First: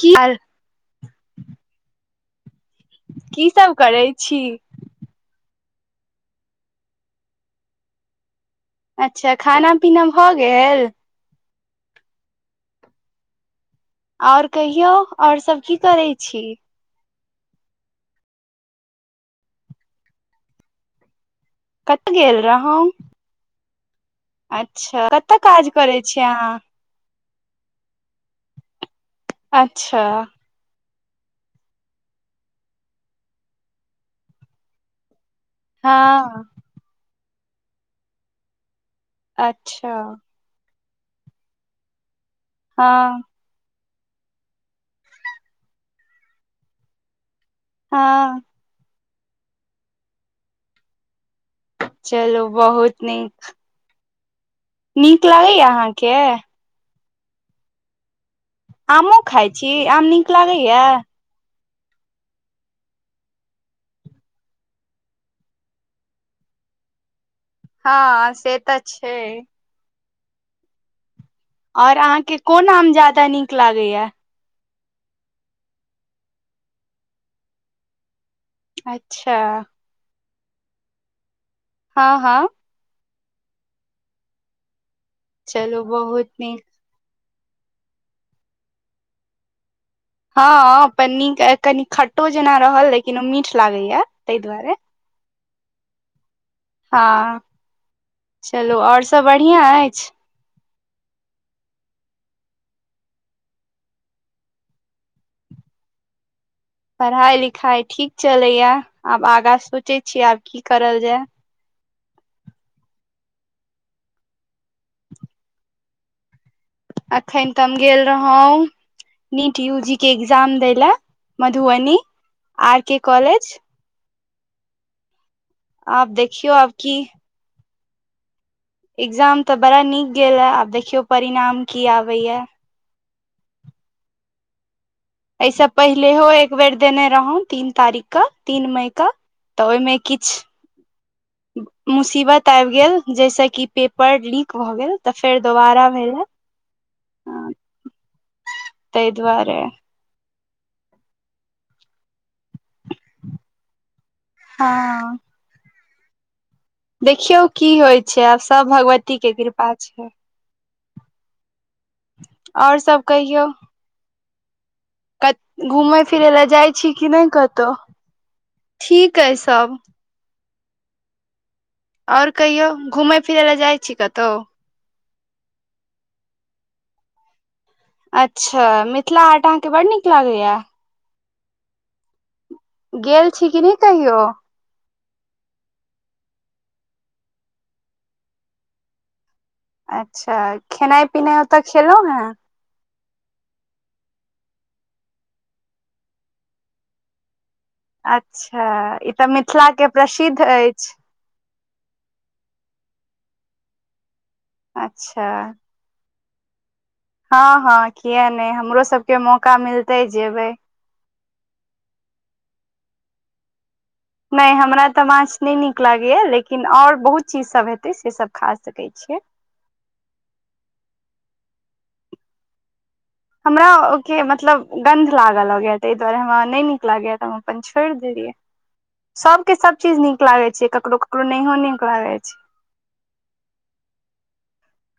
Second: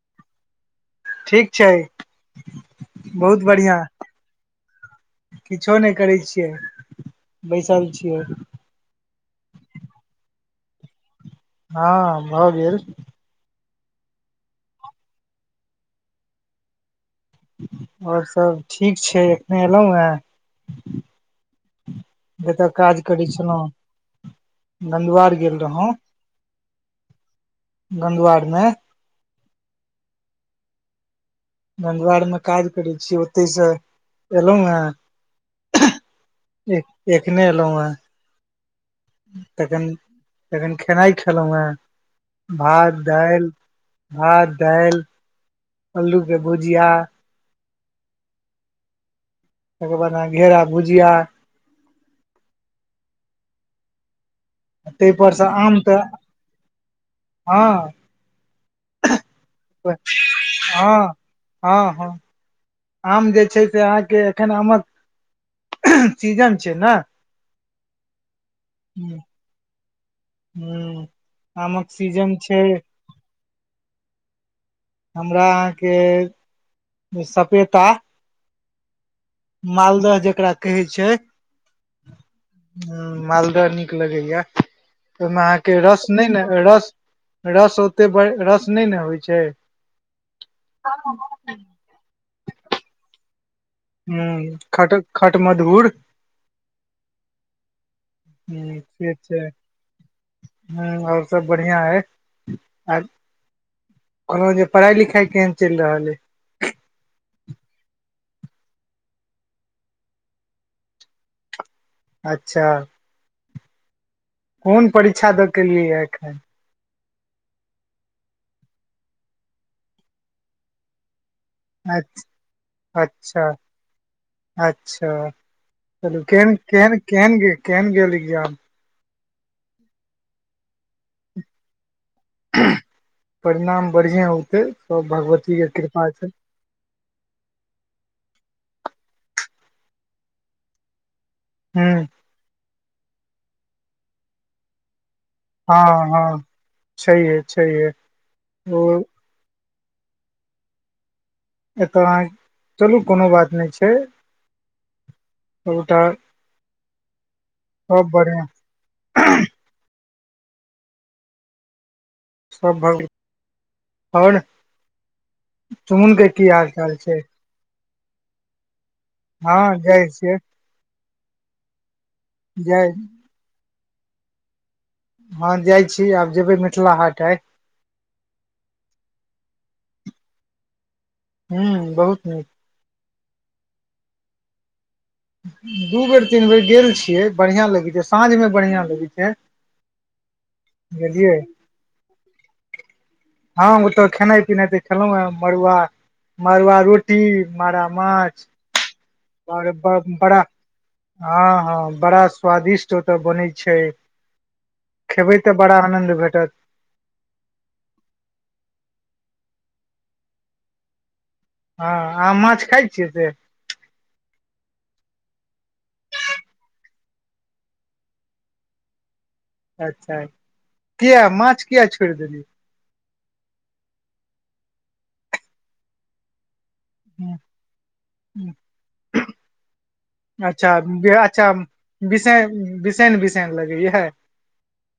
की हाल। ठीक छै। [unintelligible] बहुत कीसभ बढ़िआँ करै छी। [unintelligible] किछो नहि करै छियै बैसल छियै। [unintelligible] अच्छा खाना- पीना भऽ गेल। [unintelligible] हँ भऽ गेल। [unintelligible] आओर कहियौ आओर सभ की करैत छी। [unintelligible] [unintelligible] आओरसभ ठीक छै एखने अयलहुँ हेँ। [unintelligible] कतऽ गेल ज तऽ रहौ काज करैत छलहुँ। [unintelligible] अच्छा गंधवार कतय काज करै छियै अहाँ। [unintelligible] गंगंवारमे। [unintelligible] अच्छा। [unintelligible] नन्दवारमे काज करै छीिय ओतहिसँ एयलहुँ हेँ। [unintelligible] हँ। [unintelligible] एखने एलहुं हं। [unintelligible] तेखन अच्छा -तेखन। केनाइ खेलहु ह। [unintelligible] हँ भात -दाल। [unintelligible] भात दाल अलू के भुजिया। [unintelligible] हँ। [unintelligible] तकर बाद न घेरा भुजिया। [unintelligible] चलू बहुत नीक। [unintelligible] ताहि नीक पर से लगैएा आम तऽ अहाँके। [unintelligible] हँ। [unintelligible] आमो खाइत छी आम नीक लागैएा। हँ [unintelligible] हँ -हँ आम जे छै से अहाँके एखन आमक -सीजन छै ने। हँ से। [unintelligible] तऽ छै। [unintelligible] हू। [unintelligible] ओर अहाँके कोन आम ज्यादा नीक लागैएा। [unintelligible] हमरा अहाँके -सपेता। [unintelligible] अच्छा। [unintelligible] मालदह जे एकरा कहै छै? हँ हँ मालदह नीक लगैया। [unintelligible] ओहिमे अहाँके चलू रस नहि बहुत ने नीक रस। [unintelligible] रस ओते ब रस नहि ने होइ छै? हँ पनी कनी खटो जेना रहल लेकिन ओ मीठ लागैया ह ताहि दुआरे खट-खट मधूर हँ चलू ह आओर से सभ छै बढ़िआँ अछि। ह आओर सभ बढ़िआँ अइ। आ कहलहुँ जे पढ़ाइ लिखाइ केहन चलि रहल अइ? पढ़ाइ लिखाइ ठीक चलैए। आब आगाँ सोचै छियै आब की करल जाय। अच्छा! कोन परीक्षा दऽ केलियैए एखन? अखन तऽ हम गेल रहौ नीट यूजी के एकग्जाम दै लए। मधुबनी अच्छ आर के अच्छा कॉलेज। अच्छा आब चलू देखियौ केहन आब की केहन केहन गेल? केहन गेल एक्जाम? एग्जाम ते बड़ा निक गेल हे आब देखियो परिणाम की आब बैया। परिणाम बढ़िआँ आउतै। एहिसँ पहिलेहो एक बेेर देने रहौ तीन तारीखके तीन मईके तऽ ओहिमे किछु हूं मुसीबत आबि गेल। जैस की पेपर लीक भए गेल। तऽ फेर दोबारा हँ भेलै हँ छैहे छैहे ओ ताहि दुआरे एकर मगा अहाँ चलू कोनो बात नहि छै। हँ सबटा देखियौ की होइ सब छै आब बढ़िया सब भगवती के कृपा छै। सब आओर सभ भग कहियौ? और कत घुमय चुमुन के फिरय ले की हाल जाइ छी चाल कि छै नहि कतहु? ठीक अछि सब। हँ जाइ छियै और कहियौ जाइ घुमय फिरै ले जाइ छी? देतौ। हँ जाइ छी आब जेबै मिथिला हाट आइ। अच्छा मिथिला हाट अहाँकेँ बड्ड नीक लागैया? ह्म बहुत निक। गेल छी कि नहि कहियो? दु बेर तीन बेर गेल छियै, बढ़िया लगै छै, सांझमे बढ़िया लगै छै। अच्छा, खेनाइ पिनाइ ओत' खेलहुं ने? हां, ओत खेनाइ पिनाइ त खेलहुंहें, मड़ुआ, मड़ुआ रोटी मारा माछ त मिथिला आओर के प्रसिद्ध अछि। हां बड़ा स्वादिष्ट ओतय बनै छै। खेबै त बड़ा आनन्द भेट त हां हां किए नै हमरो सभके मौका मिलतै जेबै हां, अहां माछ खाइ छियै से? नै हमरा त माछ नहि नीक लागैए लेकिन और बहुत चीज सभ हेतै से सभ खा सकैत छियै। अच्छा, किये, माछ किये छोड़ि देलियै? हमरा ओके मतलब गन्ध लागय लगैये ताहि दुआरे हमरा नहि नीक लागैये त हम हूँ अपन छोड़ि देलियै। सबके सब चीज नीक लागै छै, अच्छा ककरो ककरो अच्छा नहियो नीक लागै छै बिसैन बिसैन बिसैन लगैया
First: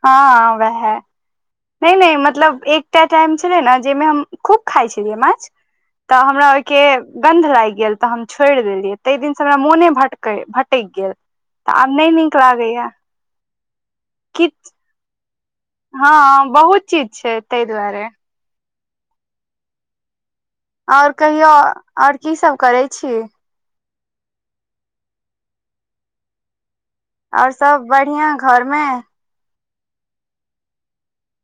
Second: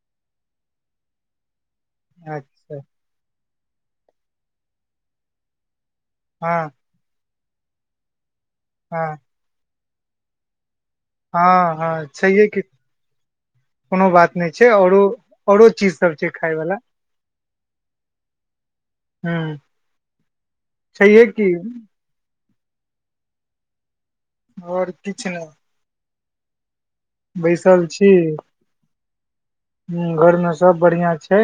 हां, वैहे, नै नै अच्छा मतलब एकटा टाइम छैले ने जाहिमे हम खुब खाइ छलियै माछ। त हमरा हँ ओहिके गंध लागि गेल त हम छोड़ि देलियै हँ तै दिनसे हमरा मोने भटकै भट टेक गेल, हँ त आब हँ नै नीक छैहे कि लगैये। कोनो बात नै छै औरो औरो चीज सब छै खाय हां, बहुत चीज छै तै दुआरे। हुं। और कहियौ, और कि सब करै छी। और किछु नै। और सब छी बढ़िया घरमे? ह घरमे सब बढ़िआं छै।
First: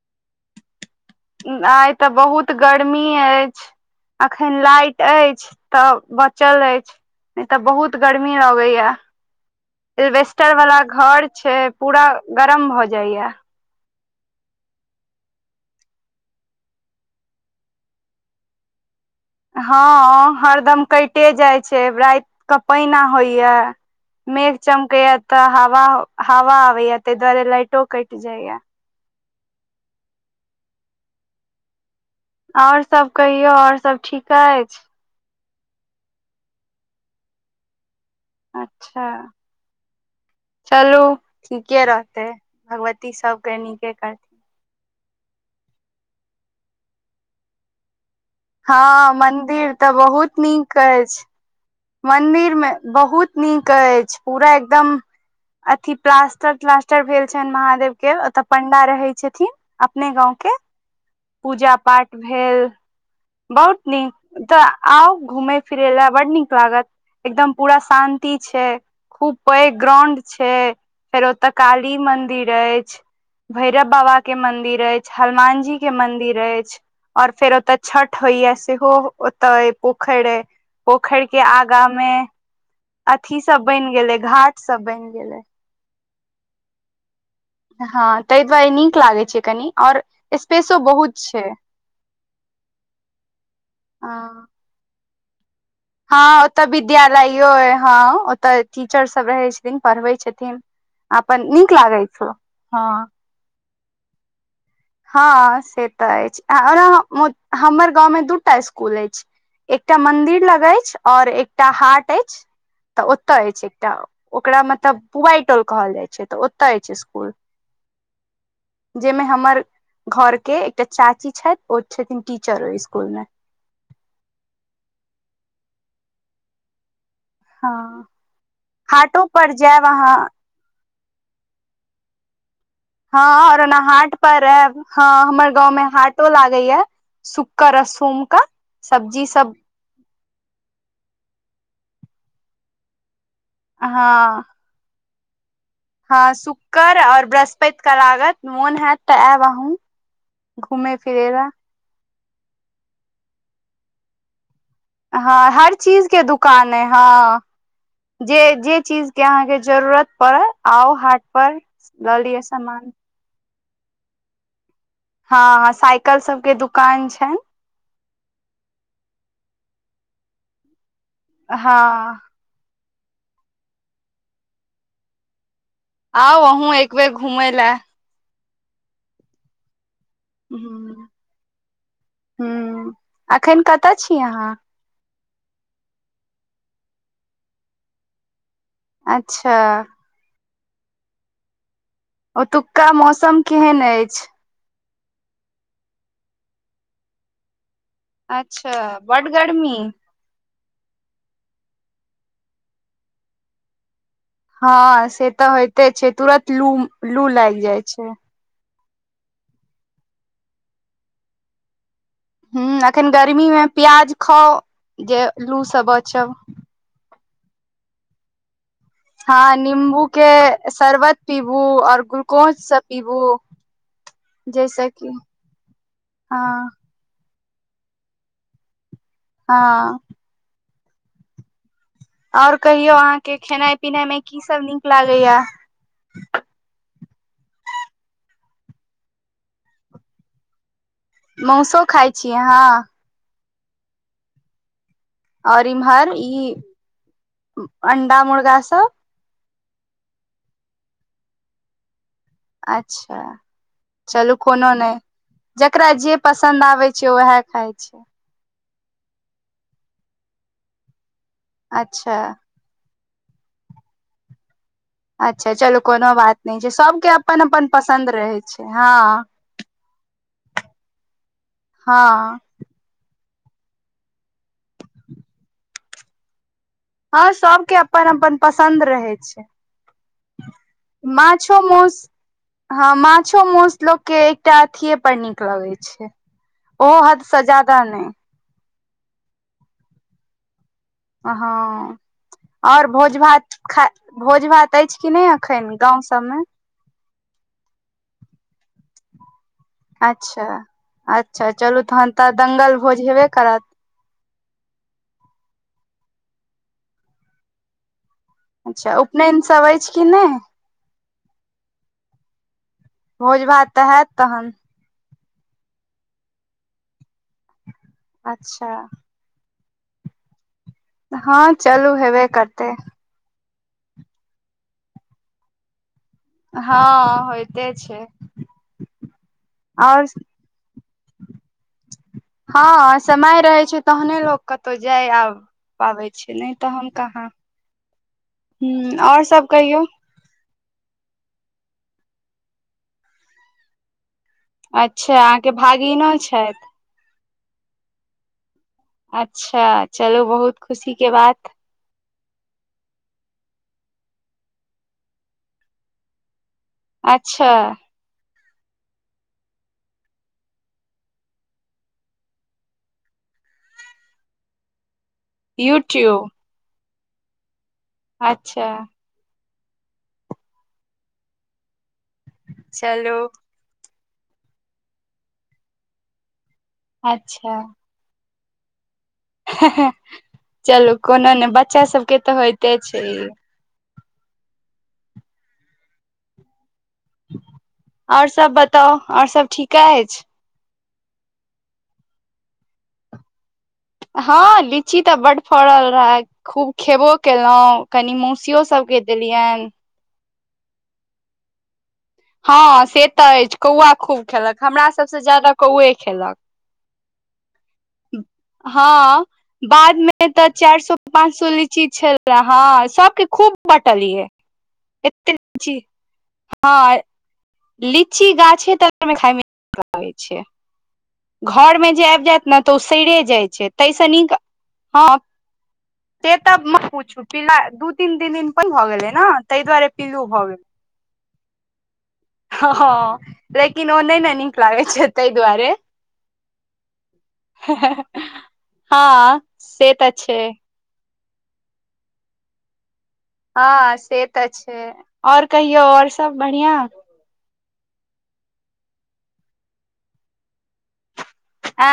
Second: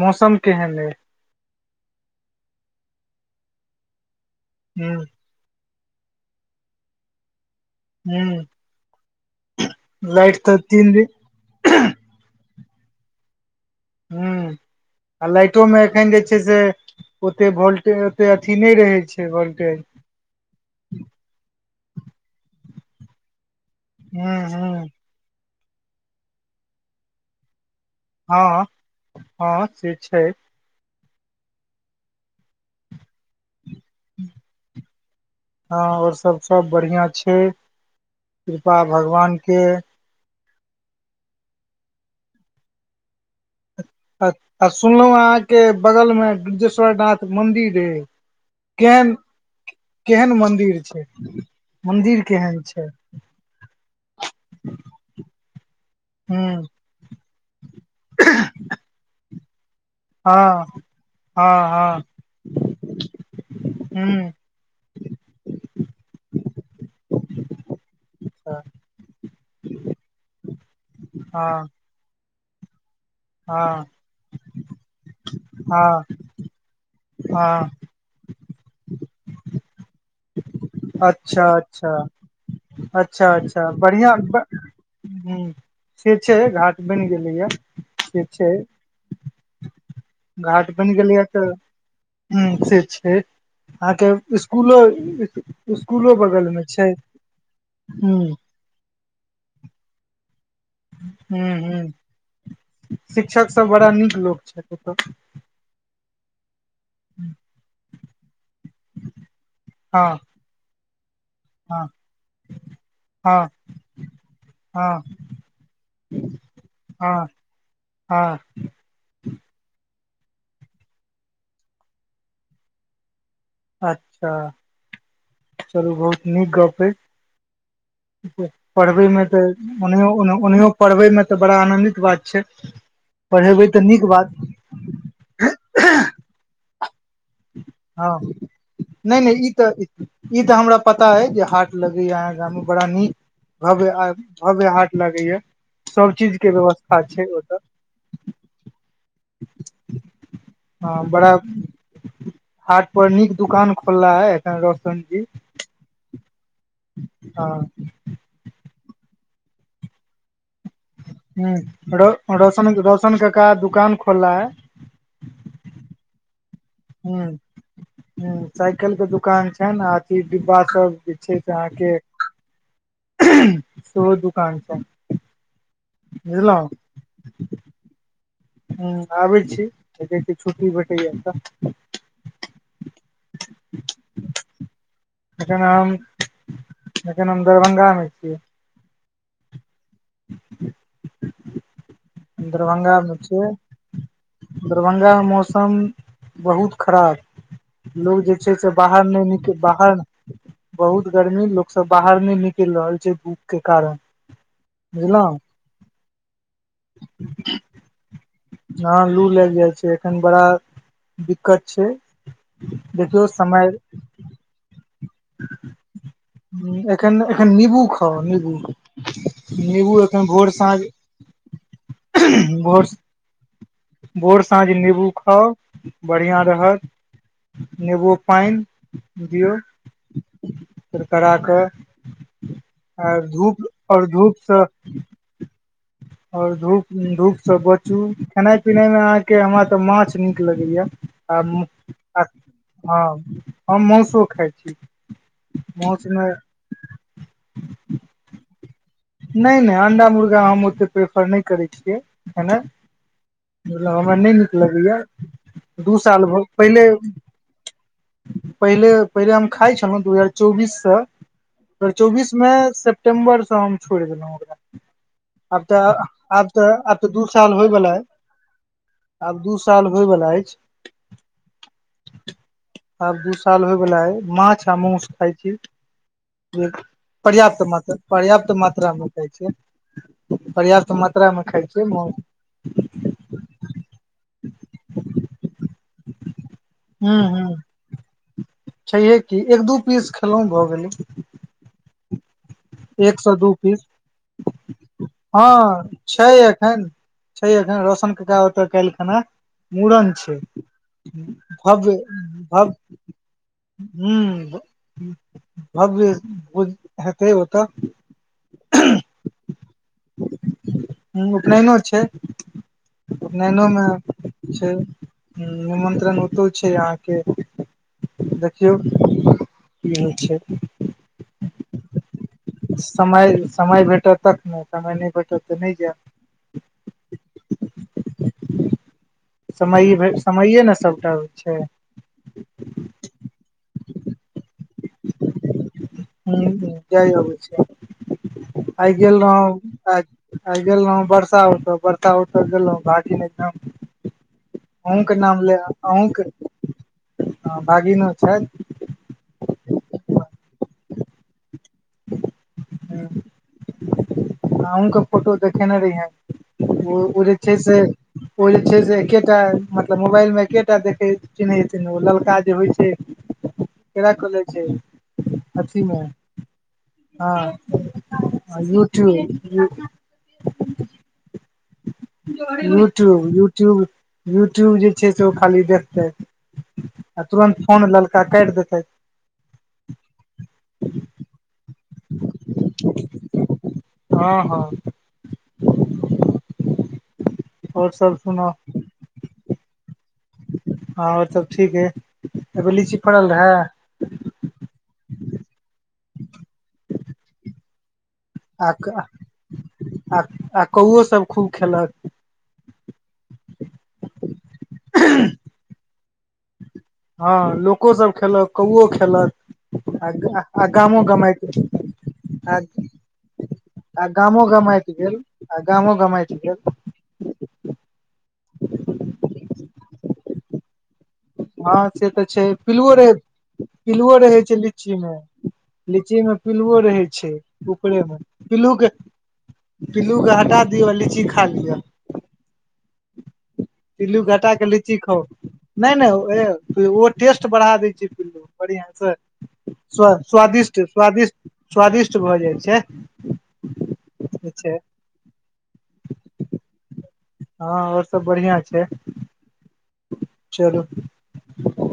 मौसम केहन एय? आइ तऽ बहुत गर्मी अछि। अखन ह लाइट अछि? काम बचल अछि। इ त बहुत गर्मी ह अबैये। लाइट एस्वेस्टस तऽ वला तीन दिन घर छै, पुरा ग कम भ जैये। ह आ लाइटोमे एखन जे छै से ओतेक वोल्टे ओतेक अथी नहि रहैत छै। वोल्टेज हँ हरदम कटे जाइ छै राति क पैना होइया। ह मेघ ह चमकैया त हाव ह हावा आबै ते दुआरे लाइट टो कट जाय या। हँ हँ से छै। आओर सब? कहियौ आओर सब ठीक अछि? हँ आओर सभ सभ बढ़िआँ छै। कृपा अच्छा भगवानके। चलू ठीके रहतै भगवती सब आ सुनलहुँ अहाँके बगलमे ग्रिजेश्वरनाथ मन्दिर एय? हँ मन्दिर तऽ बहुत नीक मंदिर छै अछि। मंदिर मन्दिर केहन मे छै बहुत नीक अछि। पूरा एकदम अथि ह प्लास्टर प्लास्टर भेल छन्हि महादेव के ओते पंडा रहे छै। छथिन। अपने गाँव के। हँ पूजा हँ पाठ भेल। बहुत नीक हँ ओतऽ आउ घूमेय फिरे लए बड नीक लागत एकदम पूरा शान्ति ह छै खूब पैघ ग्राउंड छै फेर ओतय हँ काली मन मन्दिर अछि। भैरव हँ बाबा के मंन्दिर अछि। हनुमान जी के हँ मंन्दिर अछि और फेर हँ ओतऽ छठ होइऐ सेहो ओतऽ एय पोखर एय। पोखरि के अच्छा आगाँ अच्छा मे अच्छा अथी सब अच्छा बैन बढ़िआँ गेलै, घाट सब बैन गेलै। ह से छै घाट बैन गेले। हाँ तै दुआरे नीक लागै छै। कनी और घाट स्पेसो बनि बहुत गेलैए छै तऽ ह से छै अहाँके हँ स्कुलो ह हँ ओतऽ विद्यालयो हँ ह ओतऽ टीचर सब रहे छथिन पढ़बै छथिन। ह अपन नीक लागै छै, हाँ। त बड़ा नीक लोक छै। हाँ से तऽ एछ। आ ओनाह मु हमर गांव में दूटा स्कूल एछ, एकटा हँ मंदिर लग एछ और एकटा हँ हाट एछ तऽ ओते हँ एछ एकटा, ओकरा मतलब हँ पुवाय टोल कहल जाय छै तऽ ओता एछ हँ स्कूल, हँ जे मे हमर घर के एकटा चाची छैथ ओ छथिन टीचर ओय स्कूल मे। अच्छा, चलु बहुत नीक गप ए। हँ पढ़बै मे हाटो तऽ पर जायब ओन्हियो अहाँ उन्हुँ उन्हियो पढ़बै मे तऽ बड़ा आनंदित बात छै। हाँ और पढ़ेबै ओना तऽ नीक हाट बात पर आएब, हाँ हमर गांव में हाटो लागे या। सु कर अ हँ सोम कै नहि सब्जी नहि ई सब तऽ ई ते हमरा पता ए जे हाट लगेया अहाँ गाँव में बड़ा नीक भब आ भव्य हा लगै या। हाँ शुकर और ब्रहस्पेत के लागत, मोन हाएत ते आएब अहूँ हँ घूमे-फिरे बड़ा लए। हाट पर नीक दुकान खोलला ए हाँ हर चीज के दु कान ए, हाँ हँ जे जे चीज के अहाँ के जरूरत पड़ल ह्म्म रौ रौशन सामान रौशन के का दु कान खोलला हय। हाँ हाँ सायकल सबके दु कान छैन। ह्म्म सायकल के दुकान छैन आ अथी डिब्बा सब के छै से अहाँ के हँ सोहो दुकान छैन। आउ अहूँ एक बेर घुमै लए। ह आबै छी। देखै छी ह छुट्टी भेटैया तऽ ह एखन कतय छीयै अहाँ? एखन हम एखन हम दरभंगामे छीयै। अच्छा। ह ओतुका मे मौसम छियै केहेन एछ। दरभंगा मौसम बहुत खराब लोक जे छै से अच्छा बाहर नहि बड निकल गर्मी बाहर बहुत गर्मी लोक सब बाहर नहि निकल रहल छै धूप के कारण। हँ से बुझलहुँ तऽ होयते छै तुरत लू लू लागि जाइ छै। हँ लू लागि जाइ छै एखन बड़ा दिक्कत छै। ह एखन देखियौ गर्मीमे प्याज खाउ जे लूसँ बचब। समय एखन एखन निबू खाउ निबू हँ नीम्बू के शरबत पीबू और ग्लूकोज सब भोर पीबू। भोर साँझ जैसे नीबू कि खाउ बढ़िआँ हँ रहत। नेवो-पाइन हँ करकरा कऽ आओर कहियौ आ अहाँके धूप खेनाइ पिनाइ आओर मे धूप से कीसभ नीक लागैया? और धूप धूप स बचु। खेनाइ पिनाइ मे अहाँके हमरा तऽ माछ नीक लगैया। आ मौसो खाय आ छी अहाँ? हँ हम मौसो खाइ छी। ओर मौस इम्हर मे ई अंडा मुर्गा सब? फर नहि करै छियै। खेनाइ अच्छा मतलब हमरा नहि चलू नीक कोनो लगैया नहि जकरा दू जे साल भ पसन्द आबै पहिले छै उएह खाइ छै। पहिले पहिले हम खाइ छलहुँ दू हजार चौबीससँ दू हजार अच्छा चौबीस मे सेप सेपटम्बर स हम छोड़ि देलहुँ ओकरा। अच्छा आब चलू तऽ कोनो बात आब नहि तऽ छै आब तऽ सबके दू अपन- साल अपन होयवला अइ पसन्द रहै। छै हँ आब दू साल होय ब। [unintelligible] बला अछिज। [unintelligible] हँ। [unintelligible] आब दू साल होयवला एय माछ आ मौस खाय छी। जे हँ पर्याप्त सबके मात्रा अपन अपन पर्याप्त पसन्द मात्रामे रहै खाइ छै छियै पर्याप्त मात्रामे खाइ छियै मौस। माछो-मौस लोक के एकटा अथिये पर नीक लगै छै। ओ हद हूं सजाद नहि। [unintelligible] छैहे की एक दू पीस खेलहुँ भऽ गेली। [unintelligible] हँ [unintelligible] एक सए दू भात पीस खा भोज भात [unintelligible] अछि कि नहि एखन हँ गाँव छै सभमे एखन छै एखन रौशनकेा ओतय काल्हिखना मूड़न छै अच्छा अच्छा चलू -भव्य तहन तऽ भव दंगल भोज हेबे करत हं। भव्य हेतै ओ। [unintelligible] तऽ। [unintelligible] अच्छा उपनयनसवइ छै किी नहि। [unintelligible] ह उपनयनो छै। [unintelligible] भोज भात तऽ हयत तहन। [unintelligible] ह निमंत्रण ओतौ छै अहाँके। [unintelligible] अच्छा देखियौ। [unintelligible] अच्छा। [unintelligible] हँ चलू हेबे। [unintelligible] समय। [unintelligible] समय भेटत तख नहि समय नहि भेटत तऽ नहि जाय। [unintelligible] हँ होयइते छै [unintelligible] समय आओर भे समये ने सबटा होइ [unintelligible] छै हँ समय रहै छै तहने लोक। तो जाय आ पाबै छी नहि तऽ ह हम जाय कहाँ [unintelligible] अबै छै ह आओर सब कहियौ। आ गेलहु बरसा उठो बरसा उठो गेलहु भम। [unintelligible] [unintelligible] अच्छा अहाँके भागनो छथि। हं भाघिनों छैथ। [unintelligible] अच्छा चलो बहुत खुशी के बात। [unintelligible] [unintelligible] ह अहँके फोटो देखेने रहियै। [unintelligible] ओ- ओ जे अच्छा छै से। [unintelligible] ओ जे छै से एकेटा मतलब मोबाइलमे एकेटा देखैत चिन्हैतथिन ओ ललका जे होइ छै ओरा कऽ लै छै। [unintelligible] अथी मे यूट्यूब। [unintelligible] हँ। [unintelligible] अच्छा यूट्यूब। [unintelligible] हँ। [unintelligible] [unintelligible] चलू यूट्यूब- यूट्यूब। यूट्यूब जे छै से ओ खाली देखतै। आ अच्छा तुरन्त फोन ललका फेँटि देतै। चलू, कोना नै ब- बच्चा सबके तऽ होयइते छै। [unintelligible] हँ -हँ। [unintelligible] आओर सब सुना आओरसब बताउ, आओरसब ठीक -क अइछ? हँ औरसभ ठीक अइ। कि बेर लीची फड़ल रहए? हँ, लीची तऽ बड्ड फड़ल रहए, खूब खेबो केलहुँं। कनि मौसियो सभकेँ देलियनि। आ आ कौओसभ खूब खेलक। हँ, से तऽ अछि। कौआ खूब खेलक। हमरा सबसँ ज्यादा कौए खेलक। हँ, लोकोसभ खेलक, कौओ हँ खेलक आ बादमे ग तऽ आ चारि सौ गामो पाँच गमाइत सौ लीची छले आ हँ सबके खूब आ बँटलियै गामो गमाइत गेल एते आ लीची गामो गमाइत गेल। हँ लीची गाछे तरमे गाममे नीक लगैत छै। हँ घरमे जे से आबि जाएत छै ने, तऽ ओ पिलुओ रहै सैरे जाइ छै। ताहिसँ पिलुओ नीक, रहै छै लीची मे हँ लीची से में पिलुओ मत रहे पूछू। छै पिला ऊपरे में दू-तीन ती दिन [unintelligible] पिल्लू के भऽ गेलै ने, ताहि दुआरे पिल्लू के भऽ हटा गेलै। दियौ लीची खा लिअ हँ, लेकिन ओ पिल्लू नहि ने नीक लागै छै ताहि दुआरे। वैह, ओ टेस्ट बढ़ा दै छै पिल्लू बढ़िआंसँ। हँ से तऽ स्वा छै स्वादिष्ट स्वादिष्ट स्वादिष्ट भऽ जाइ छै। हँ, से तऽ छै। आओर कहियौ, आओरसब बढ़िआँ? हँ, औरसब बढ़िआँ छै। चलू आ-